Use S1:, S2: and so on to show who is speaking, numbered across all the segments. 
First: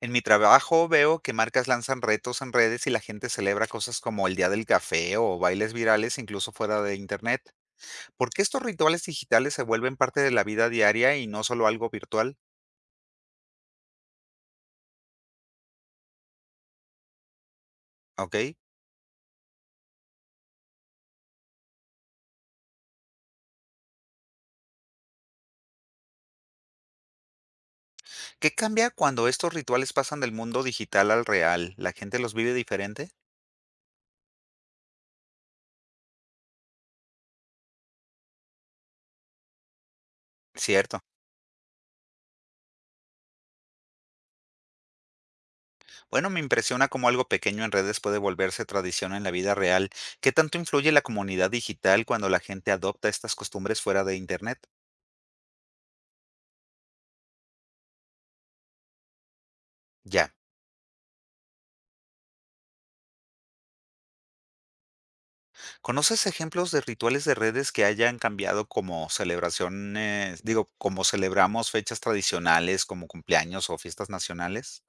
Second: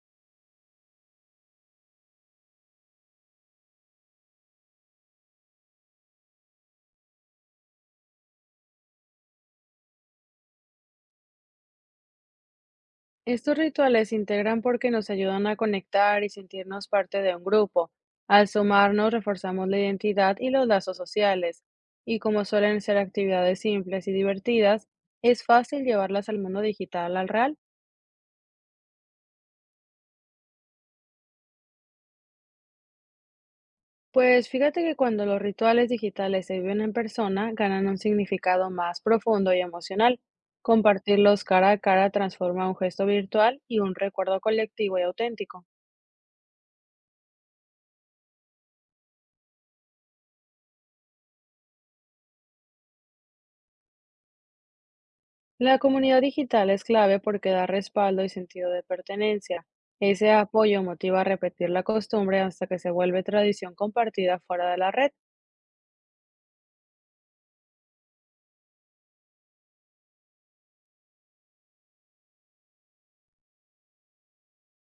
S1: En mi trabajo veo que marcas lanzan retos en redes y la gente celebra cosas como el Día del Café o bailes virales incluso fuera de Internet. ¿Por qué estos rituales digitales se vuelven parte de la vida diaria y no solo algo virtual?
S2: Estos rituales se integran porque nos ayudan a conectar y sentirnos parte de un grupo.
S1: ¿Ok?
S2: Al sumarnos, reforzamos la identidad y los lazos sociales. Y como suelen ser actividades simples y divertidas, es fácil llevarlas al mundo digital al real.
S1: ¿Qué cambia cuando estos rituales pasan del mundo digital al real? ¿La gente los vive diferente?
S2: Pues fíjate que cuando los rituales digitales se viven en persona, ganan un significado más profundo y emocional.
S1: Cierto.
S2: Compartirlos cara a cara transforma un gesto virtual y un recuerdo colectivo y auténtico.
S1: Bueno, me impresiona cómo algo pequeño en redes puede volverse tradición en la vida real. ¿Qué tanto influye la comunidad digital cuando la gente adopta estas costumbres fuera de Internet?
S2: La comunidad digital es clave porque da respaldo y sentido de pertenencia. Ese
S1: Ya.
S2: apoyo motiva a repetir la costumbre hasta que se vuelve tradición compartida fuera de la red.
S1: ¿Conoces ejemplos de rituales de redes que hayan cambiado como celebraciones, digo, como celebramos fechas tradicionales como cumpleaños o fiestas nacionales?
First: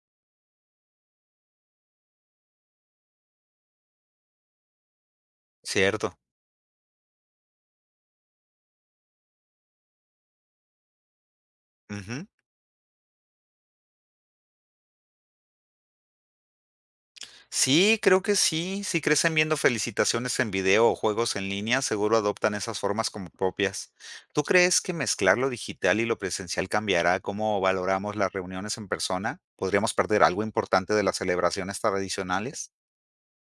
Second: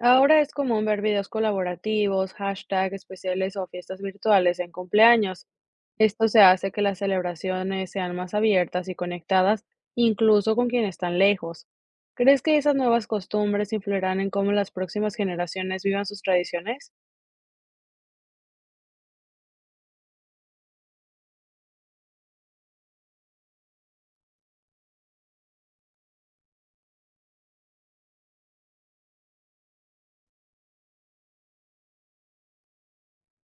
S2: Ahora es común ver videos colaborativos, hashtags especiales o fiestas virtuales en cumpleaños.
S1: Cierto.
S2: Esto se hace que las celebraciones sean más abiertas y conectadas, incluso con quienes están lejos.
S1: Ujú.
S2: ¿Crees que esas nuevas costumbres influirán en cómo las próximas generaciones vivan sus tradiciones?
S1: Sí, creo que sí. Si crecen viendo felicitaciones en video o juegos en línea, seguro adoptan esas formas como propias. ¿Tú crees que mezclar lo digital y lo presencial cambiará cómo valoramos las reuniones en persona? ¿Podríamos perder algo importante de las celebraciones tradicionales?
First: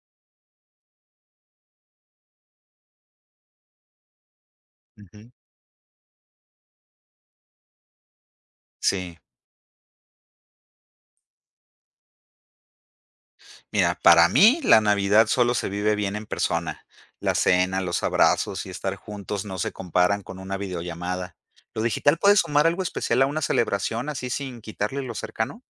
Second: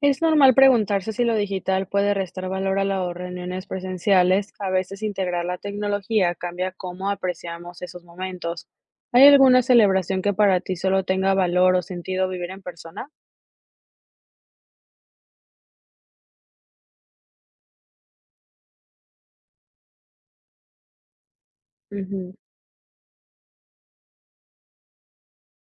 S2: Es normal preguntarse si lo digital puede restar valor a las reuniones presenciales. A veces
S1: Ujú.
S2: integrar la tecnología cambia cómo apreciamos esos momentos.
S1: Sí.
S2: ¿Hay alguna celebración que para ti solo tenga valor o sentido vivir en persona?
S1: Mira, para mí la Navidad solo se vive bien en persona. La cena, los abrazos y estar juntos no se comparan con una videollamada. ¿Lo digital
S2: Ujú.
S1: puede sumar algo especial a una celebración así sin quitarle lo cercano?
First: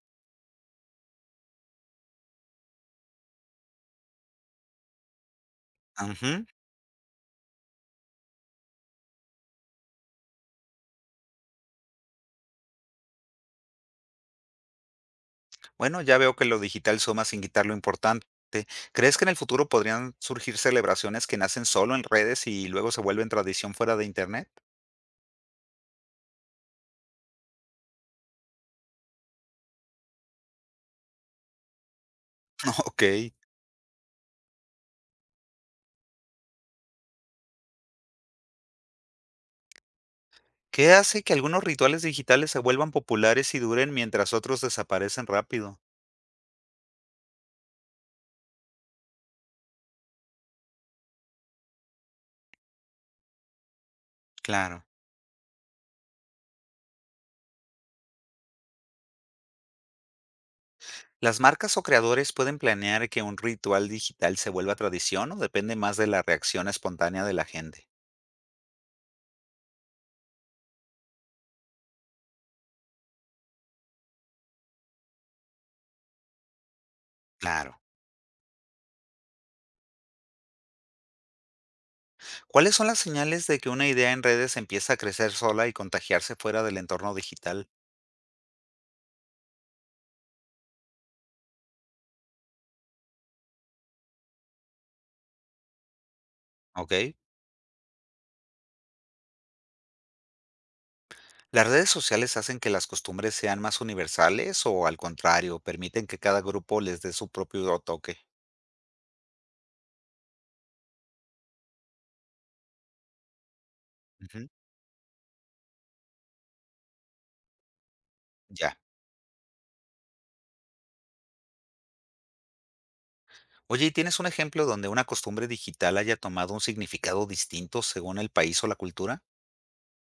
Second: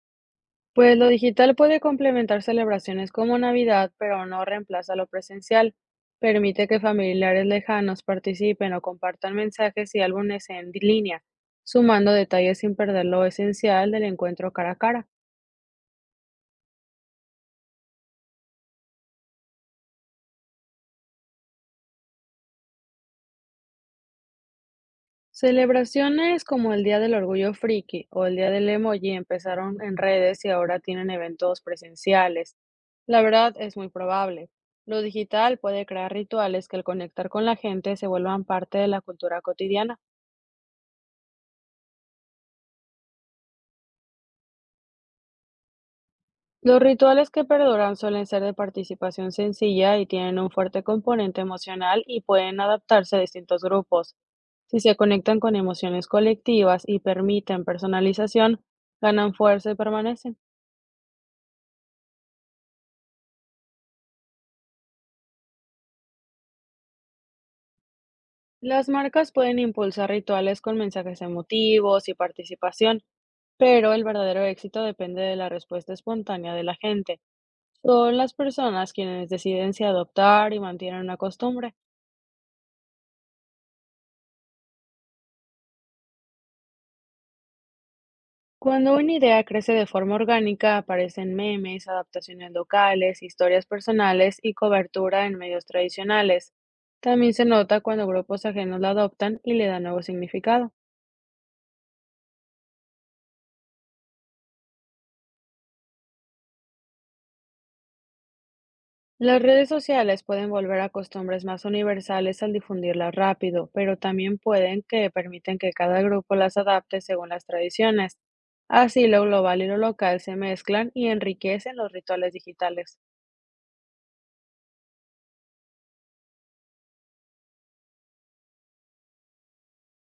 S2: Pues lo digital puede complementar celebraciones como Navidad, pero no reemplaza lo presencial.
S1: Ujú.
S2: Permite que familiares lejanos participen o compartan mensajes y álbumes en línea, sumando detalles sin perder lo esencial del encuentro cara a cara.
S1: Bueno, ya veo que lo digital suma sin quitar lo importante. ¿Crees que en el futuro podrían surgir celebraciones que nacen solo en redes y luego se vuelven tradición fuera de Internet?
S2: Celebraciones como el Día del Orgullo Friki o el Día del Emoji empezaron en redes y ahora tienen eventos presenciales. La
S1: Ok.
S2: verdad es muy probable. Lo digital puede crear rituales que al conectar con la gente se vuelvan parte de la cultura cotidiana.
S1: ¿Qué hace que algunos rituales digitales se vuelvan populares y duren mientras otros desaparecen rápido?
S2: Los rituales que perduran suelen ser de participación sencilla y tienen un fuerte componente emocional y pueden adaptarse a distintos grupos. Si
S1: Claro.
S2: se conectan con emociones colectivas y permiten personalización, ganan fuerza y permanecen.
S1: ¿Las marcas o creadores pueden planear que un ritual digital se vuelva tradición o depende más de la reacción espontánea de la gente?
S2: Las marcas pueden impulsar rituales con mensajes emotivos y participación, pero el verdadero éxito depende de la respuesta espontánea de la gente.
S1: Claro.
S2: Son las personas quienes deciden si adoptar y mantienen una costumbre.
S1: ¿Cuáles son las señales de que una idea en redes empieza a crecer sola y contagiarse fuera del entorno digital?
S2: Cuando una idea crece de forma orgánica, aparecen memes, adaptaciones locales, historias personales y cobertura en medios tradicionales.
S1: ¿Ok?
S2: También se nota cuando grupos ajenos la adoptan y le dan nuevo significado.
S1: ¿Las redes sociales hacen que las costumbres sean más universales o, al contrario, permiten que cada grupo les dé su propio toque?
S2: Las redes sociales pueden volver a costumbres más universales al difundirlas rápido, pero también
S1: Ujú,
S2: pueden que permiten que cada grupo las adapte según las tradiciones.
S1: ya.
S2: Así lo global y lo local se mezclan y enriquecen los rituales digitales.
S1: Oye, ¿y tienes un ejemplo donde una costumbre digital haya tomado un significado distinto según el país o la cultura?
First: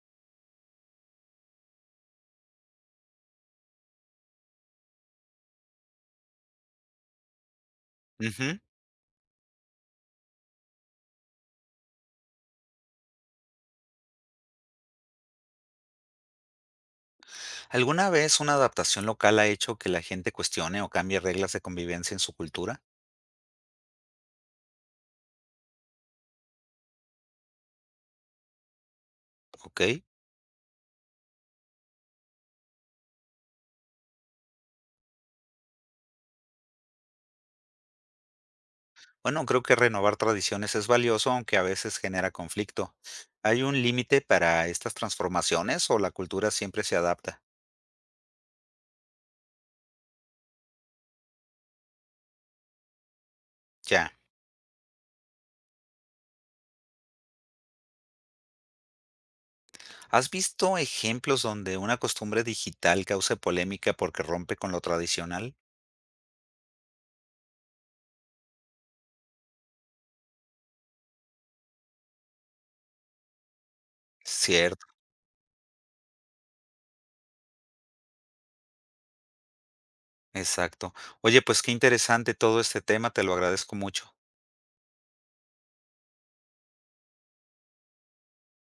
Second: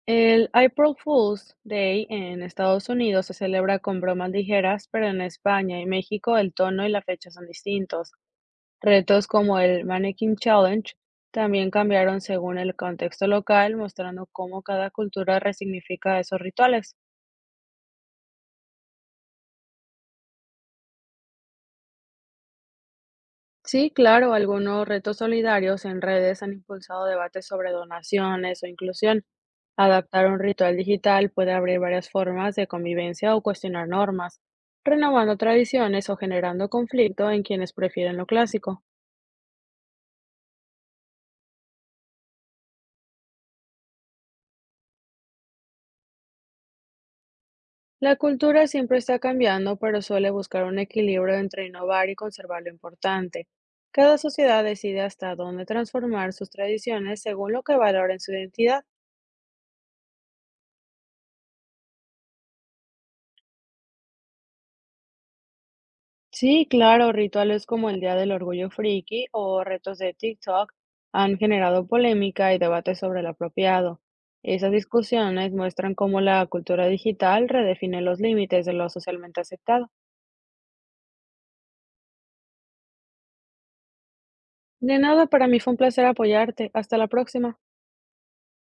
S2: El April Fool's Day en Estados Unidos se celebra con bromas ligeras, pero en España y México el tono y la fecha son distintos.
S1: Ujú.
S2: Retos como el Mannequin Challenge también cambiaron según el contexto local, mostrando cómo cada cultura resignifica esos rituales.
S1: ¿Alguna vez una adaptación local ha hecho que la gente cuestione o cambie reglas de convivencia en su cultura?
S2: Sí, claro, algunos retos solidarios en redes han impulsado debates sobre donaciones o inclusión.
S1: Ok.
S2: Adaptar un ritual digital puede abrir varias formas de convivencia o cuestionar normas, renovando tradiciones o generando conflicto en quienes prefieren lo clásico.
S1: Bueno, creo que renovar tradiciones es valioso, aunque a veces genera conflicto. ¿Hay un límite para estas transformaciones o la cultura siempre se adapta?
S2: La cultura siempre está cambiando, pero suele buscar un equilibrio entre innovar y conservar lo importante.
S1: Ya.
S2: Cada sociedad decide hasta dónde transformar sus tradiciones según lo que valora en su identidad.
S1: ¿Has visto ejemplos donde una costumbre digital cause polémica porque rompe con lo tradicional?
S2: Sí, claro, rituales como el Día del Orgullo Friki o retos de TikTok han generado polémica y debate sobre lo apropiado. Esas
S1: Cierto,
S2: discusiones muestran cómo la cultura digital redefine los límites de lo socialmente aceptado.
S1: exacto. Oye, pues qué interesante todo este tema, te lo agradezco mucho.
S2: De nada, para mí fue un placer apoyarte. Hasta la próxima.